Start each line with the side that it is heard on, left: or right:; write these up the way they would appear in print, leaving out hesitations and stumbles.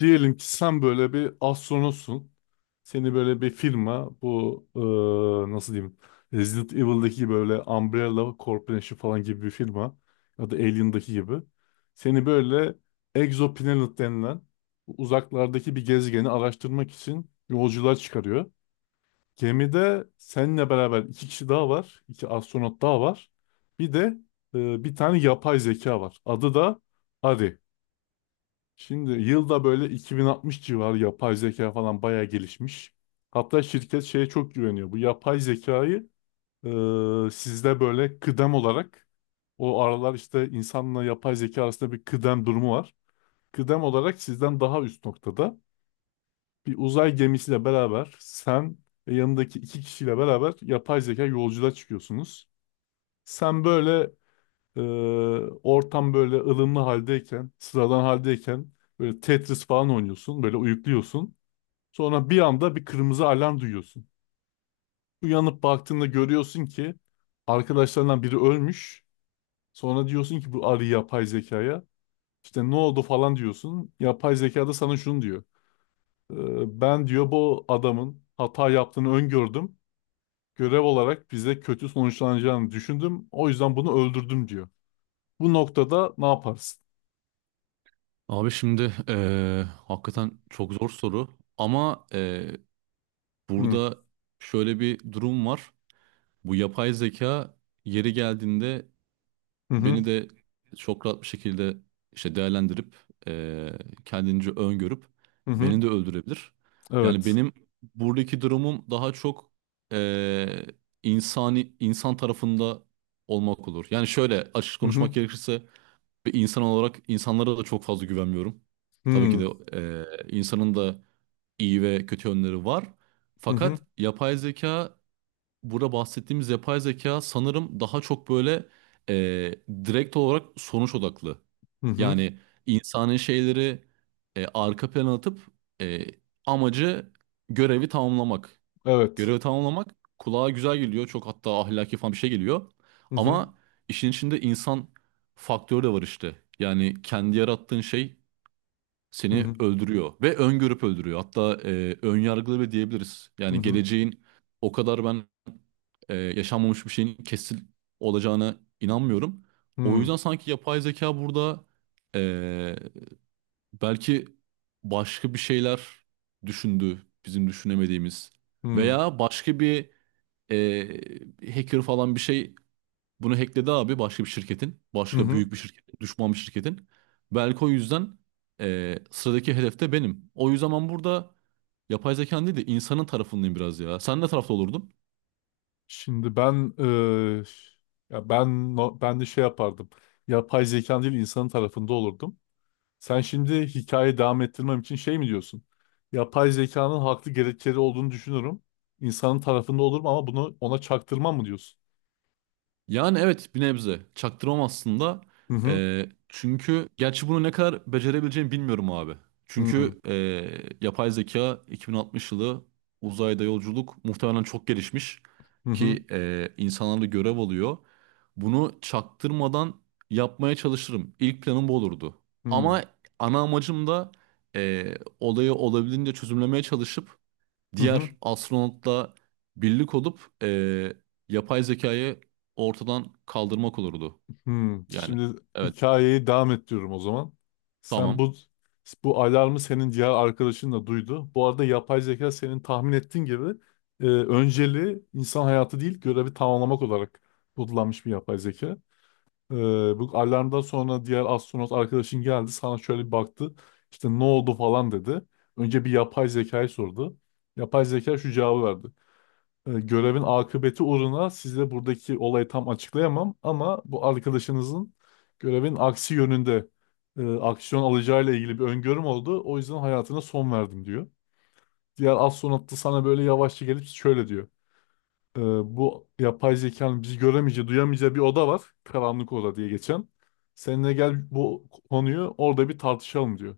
left: Diyelim ki sen böyle bir astronotsun. Seni böyle bir firma bu nasıl diyeyim, Resident Evil'daki böyle Umbrella Corporation falan gibi bir firma ya da Alien'daki gibi, seni böyle Exoplanet denilen uzaklardaki bir gezegeni araştırmak için yolcular çıkarıyor. Gemide seninle beraber iki kişi daha var. İki astronot daha var. Bir de bir tane yapay zeka var. Adı da Ari. Şimdi yılda böyle 2060 civarı yapay zeka falan bayağı gelişmiş. Hatta şirket şeye çok güveniyor. Bu yapay zekayı, sizde böyle kıdem olarak, o aralar işte insanla yapay zeka arasında bir kıdem durumu var. Kıdem olarak sizden daha üst noktada, bir uzay gemisiyle beraber sen ve yanındaki iki kişiyle beraber yapay zeka yolculuğa çıkıyorsunuz. Sen böyle, ee, ortam böyle ılımlı haldeyken, sıradan haldeyken böyle Tetris falan oynuyorsun, böyle uyukluyorsun. Sonra bir anda bir kırmızı alarm duyuyorsun. Uyanıp baktığında görüyorsun ki arkadaşlarından biri ölmüş. Sonra diyorsun ki bu arı yapay zekaya. İşte ne oldu falan diyorsun. Yapay zeka da sana şunu diyor. Ben diyor bu adamın hata yaptığını öngördüm. Görev olarak bize kötü sonuçlanacağını düşündüm. O yüzden bunu öldürdüm diyor. Bu noktada ne yaparsın?
right: Abi şimdi hakikaten çok zor soru ama
left: Hı
right: burada şöyle bir durum var. Bu yapay zeka yeri geldiğinde
left: hı.
right: beni
left: Hı.
right: de çok rahat bir şekilde işte değerlendirip eee kendince öngörüp
left: Hı hı.
right: beni de öldürebilir. Yani
left: Evet.
right: benim buradaki durumum daha çok eee, insani insan tarafında olmak olur. Yani şöyle açık
left: Hı
right: konuşmak
left: hı.
right: gerekirse bir insan olarak insanlara da çok fazla güvenmiyorum. Tabii ki de insanın da iyi ve kötü yönleri var.
left: Hı hı.
right: Fakat yapay zeka, burada bahsettiğimiz yapay zeka sanırım daha çok böyle e, direkt olarak sonuç odaklı.
left: Hı hı.
right: Yani insanın şeyleri arka plana atıp e, amacı görevi tamamlamak.
left: Evet.
right: Görevi tamamlamak kulağa güzel geliyor. Çok hatta ahlaki falan bir şey geliyor.
left: Hı hı.
right: Ama işin içinde insan faktörü de var işte. Yani kendi yarattığın şey
left: Hı
right: seni
left: hı.
right: öldürüyor ve öngörüp öldürüyor. Hatta ön yargılı bile diyebiliriz.
left: Hı
right: Yani
left: hı.
right: geleceğin o kadar ben yaşanmamış bir şeyin kesin olacağına inanmıyorum. O
left: Hı
right: yüzden sanki yapay zeka burada e, belki başka bir şeyler düşündü bizim düşünemediğimiz
left: hı.
right: veya başka bir ee, hacker falan bir şey bunu hackledi abi başka bir şirketin.
left: Hı
right: Başka
left: hı.
right: büyük bir şirketin. Düşman bir şirketin. Belki o yüzden sıradaki hedefte benim. O yüzden ben burada yapay zekanın değil de insanın tarafındayım biraz ya. Sen ne tarafta olurdun?
left: Şimdi ben ya ben no- ben de şey yapardım. Yapay zekan değil insanın tarafında olurdum. Sen şimdi hikayeyi devam ettirmem için şey mi diyorsun? Yapay zekanın haklı gerekçeleri olduğunu düşünürüm. İnsanın tarafında olurum ama bunu ona çaktırmam mı diyorsun?
right: Yani evet bir nebze. Çaktırmam aslında.
left: Hı hı.
right: Çünkü gerçi bunu ne kadar becerebileceğimi bilmiyorum abi.
left: Hı hı.
right: Çünkü yapay zeka 2060 yılı uzayda yolculuk muhtemelen çok gelişmiş
left: Hı
right: ki insanlar görev alıyor. Bunu çaktırmadan yapmaya çalışırım. İlk planım bu olurdu.
left: hı.
right: Ama ana amacım da ee, olayı olabildiğince çözümlemeye çalışıp
left: Hı
right: diğer
left: hı.
right: astronotla birlik olup yapay zekayı ortadan kaldırmak olurdu.
left: Hmm,
right: Yani
left: şimdi
right: evet
left: hikayeyi devam ettiriyorum o zaman. Sen
right: tamam
left: bu alarmı senin diğer arkadaşın da duydu. Bu arada yapay zeka senin tahmin ettiğin gibi, önceliği insan hayatı değil görevi tamamlamak olarak kodlanmış bir yapay zeka. E, Bu alarmdan sonra diğer astronot arkadaşın geldi sana şöyle bir baktı. İşte ne oldu falan dedi. Önce bir yapay zekayı sordu. Yapay zeka şu cevabı verdi. Görevin akıbeti uğruna size buradaki olayı tam açıklayamam, ama bu arkadaşınızın görevin aksi yönünde aksiyon alacağıyla ilgili bir öngörüm oldu. O yüzden hayatına son verdim diyor. Diğer astronot da sana böyle yavaşça gelip şöyle diyor. E, Bu yapay zekanın bizi göremeyeceği, duyamayacağı bir oda var. Karanlık oda diye geçen. Seninle gel, bu konuyu orada bir tartışalım diyor.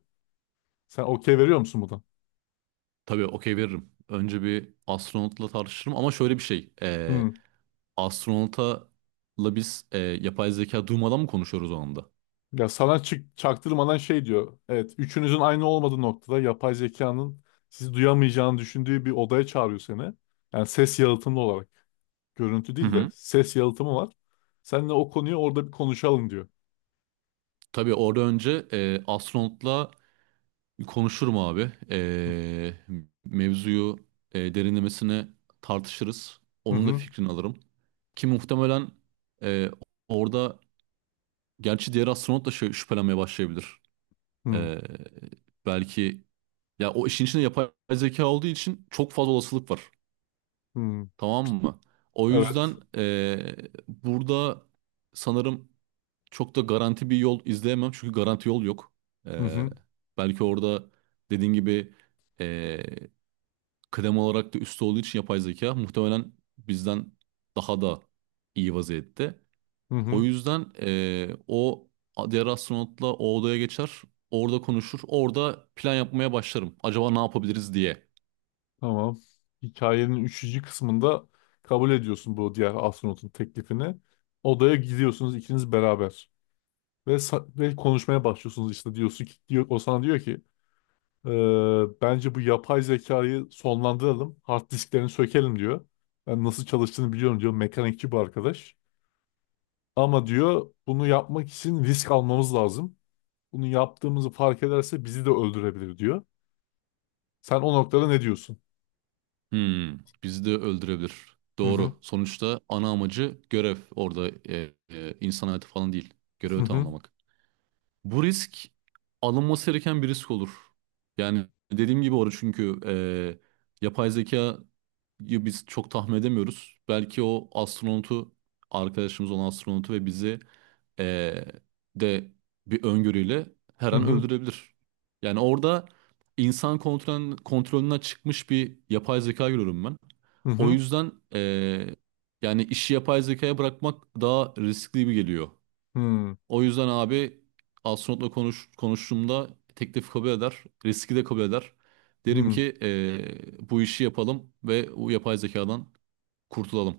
left: Sen okey veriyor musun buna?
right: tabii okey veririm. Önce bir astronotla tartışırım ama şöyle bir şey astronotla biz yapay zeka duymadan mı konuşuyoruz o anda?
left: Ya sana çaktırmadan şey diyor. Evet, üçünüzün aynı olmadığı noktada yapay zekanın sizi duyamayacağını düşündüğü bir odaya çağırıyor seni. Yani ses yalıtımlı olarak. Görüntü
right: Hı
left: değil de
right: hı.
left: ses yalıtımı var. Seninle o konuyu orada bir konuşalım diyor.
right: Tabii orada önce astronotla konuşurum abi. Mevzuyu derinlemesine tartışırız.
left: Hı
right: Onun da
left: hı.
right: fikrini alırım. Ki muhtemelen e, orada gerçi diğer astronot da şey, şüphelenmeye başlayabilir.
left: Hı
right: Ee, Belki ya o işin içinde yapay zeka olduğu için çok fazla olasılık var.
left: hı.
right: Tamam mı? O
left: Evet.
right: yüzden burada sanırım çok da garanti bir yol izleyemem. Çünkü garanti yol yok.
left: Hı
right: Ee,
left: hı.
right: Belki orada dediğin gibi e, kıdem olarak da üstte olduğu için yapay zeka muhtemelen bizden daha da iyi vaziyette.
left: Hı
right: O
left: hı.
right: yüzden o diğer astronotla o odaya geçer. Orada konuşur. Orada plan yapmaya başlarım. Acaba ne yapabiliriz diye.
left: Tamam. Hikayenin üçüncü kısmında kabul ediyorsun bu diğer astronotun teklifini. Odaya gidiyorsunuz ikiniz beraber. Ve konuşmaya başlıyorsunuz, işte diyorsun ki diyor, o sana diyor ki: Ee, bence bu yapay zekayı sonlandıralım. Hard disklerini sökelim diyor. Ben nasıl çalıştığını biliyorum diyor. Mekanikçi bu arkadaş. Ama diyor bunu yapmak için risk almamız lazım. Bunu yaptığımızı fark ederse bizi de öldürebilir diyor. Sen o noktada ne diyorsun?
right: Hmm, bizi de öldürebilir.
left: Hı hı
right: Doğru. Sonuçta ana amacı görev. Orada insan hayatı falan değil.
left: hı
right: Görevi
left: hı
right: tamamlamak. Bu risk alınması gereken bir risk olur. Yani dediğim gibi orada çünkü yapay zeka ya biz çok tahmin edemiyoruz. Belki o astronotu arkadaşımız olan astronotu ve bizi eee, de bir öngörüyle her an
left: hı
right: öldürebilir. Yani orada kontrolünden çıkmış bir yapay zeka görüyorum ben.
left: hı
right: O
left: hı
right: yüzden yani işi yapay zekaya bırakmak daha riskli gibi geliyor.
left: hı hı.
right: O yüzden abi konuştuğumda teklif kabul eder. Riski de kabul eder. Derim ki
left: Hı.
right: bu işi yapalım ve bu yapay zekadan kurtulalım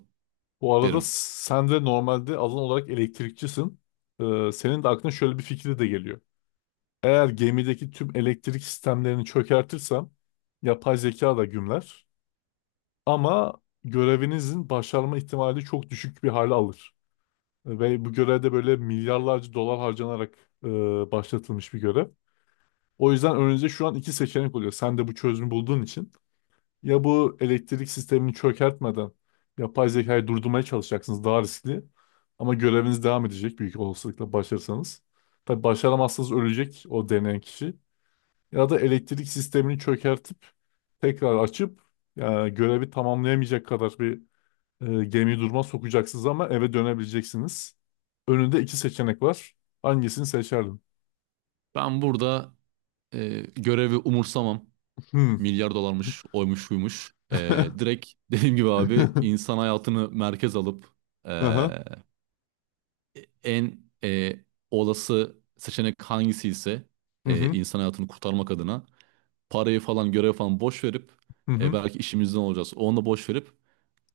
left: Bu arada
right: derim.
left: sen de normalde alan olarak elektrikçisin. Senin de aklına şöyle bir fikri de geliyor. Eğer gemideki tüm elektrik sistemlerini çökertirsem yapay zeka da gümler. Ama görevinizin başarma ihtimali çok düşük bir hale alır. Ve bu görevde böyle milyarlarca dolar harcanarak e, başlatılmış bir görev. O yüzden önünüzde şu an iki seçenek oluyor. Sen de bu çözümü bulduğun için. Ya bu elektrik sistemini çökertmeden yapay zekayı durdurmaya çalışacaksınız, daha riskli. Ama göreviniz devam edecek büyük olasılıkla, başarırsanız. Tabii başaramazsanız ölecek o deneyen kişi. Ya da elektrik sistemini çökertip tekrar açıp, yani görevi tamamlayamayacak kadar bir gemiyi duruma sokacaksınız ama eve dönebileceksiniz. Önünde iki seçenek var. Hangisini seçerdin?
right: Ben burada görevi umursamam.
left: Hmm.
right: Milyar dolarmış, oymuş, buymuş. Direkt dediğim gibi abi insan hayatını merkez alıp
left: Aha.
right: eee, en olası seçenek hangisi ise
left: Hı hı.
right: insan hayatını kurtarmak adına parayı falan görev falan boş verip
left: Hı hı.
right: belki işimizden olacağız. Onu boş verip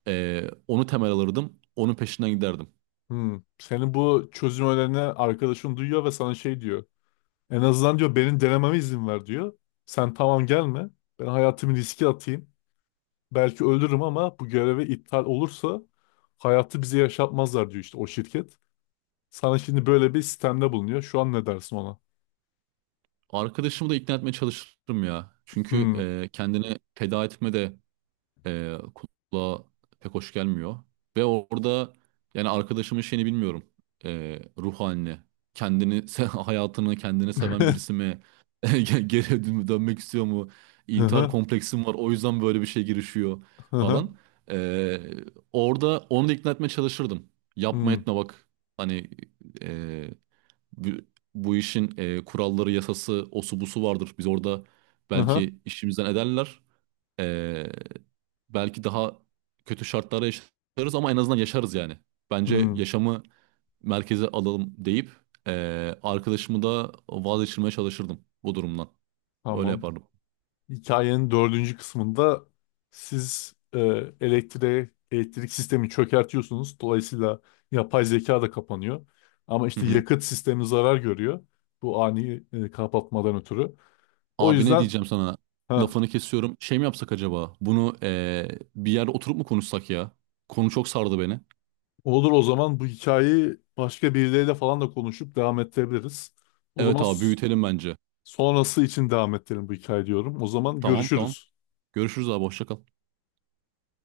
right: onu temel alırdım. Onun peşinden giderdim.
left: Hı. Senin bu çözüm önerini arkadaşın duyuyor ve sana şey diyor. En azından diyor benim denememe izin ver diyor. Sen tamam gelme. Ben hayatımı riske atayım. Belki ölürüm ama bu göreve iptal olursa hayatı bize yaşatmazlar diyor işte o şirket. Sana şimdi böyle bir sistemde bulunuyor. Şu an ne dersin ona?
right: Arkadaşımı da ikna etmeye çalışırım ya. Çünkü
left: Hmm.
right: kendini feda etme de e, kulağa pek hoş gelmiyor. Ve orada yani arkadaşımın şeyini bilmiyorum. Ruh halini, hayatını kendini seven birisi mi? Geri dönmek istiyor mu?
left: Hı
right: İntihar
left: hı.
right: kompleksim var o yüzden böyle bir şey girişiyor
left: Hı hı.
right: falan. E, Orada onu da ikna etmeye çalışırdım. Yapma
left: Hmm.
right: etme bak. Hani e, bu, bu işin kuralları, yasası, osu busu vardır. Biz orada
left: Aha.
right: belki işimizden ederler. Belki daha kötü şartlarda yaşarız ama en azından yaşarız yani. Bence
left: Hmm.
right: yaşamı merkeze alalım deyip arkadaşımı da vazgeçirmeye çalışırdım bu durumdan. Öyle
left: Tamam.
right: yapardım.
left: Hikayenin dördüncü kısmında siz, elektrik sistemi çökertiyorsunuz. Dolayısıyla yapay zeka da kapanıyor. Ama
right: Hı
left: işte
right: hı.
left: yakıt sistemi zarar görüyor. Bu ani kapatmadan ötürü. O
right: Abi ne
left: yüzden
right: diyeceğim sana?
left: ha,
right: Lafını kesiyorum. Şey mi yapsak acaba? Bunu bir yerde oturup mu konuşsak ya? Konu çok sardı beni.
left: olur o zaman, bu hikayeyi başka birileriyle falan da konuşup devam ettirebiliriz. O
right: Evet
left: zaman
right: abi büyütelim bence.
left: sonrası için devam ettirelim bu hikaye diyorum. O zaman
right: Tamam tamam.
left: görüşürüz.
right: Görüşürüz abi hoşça kal.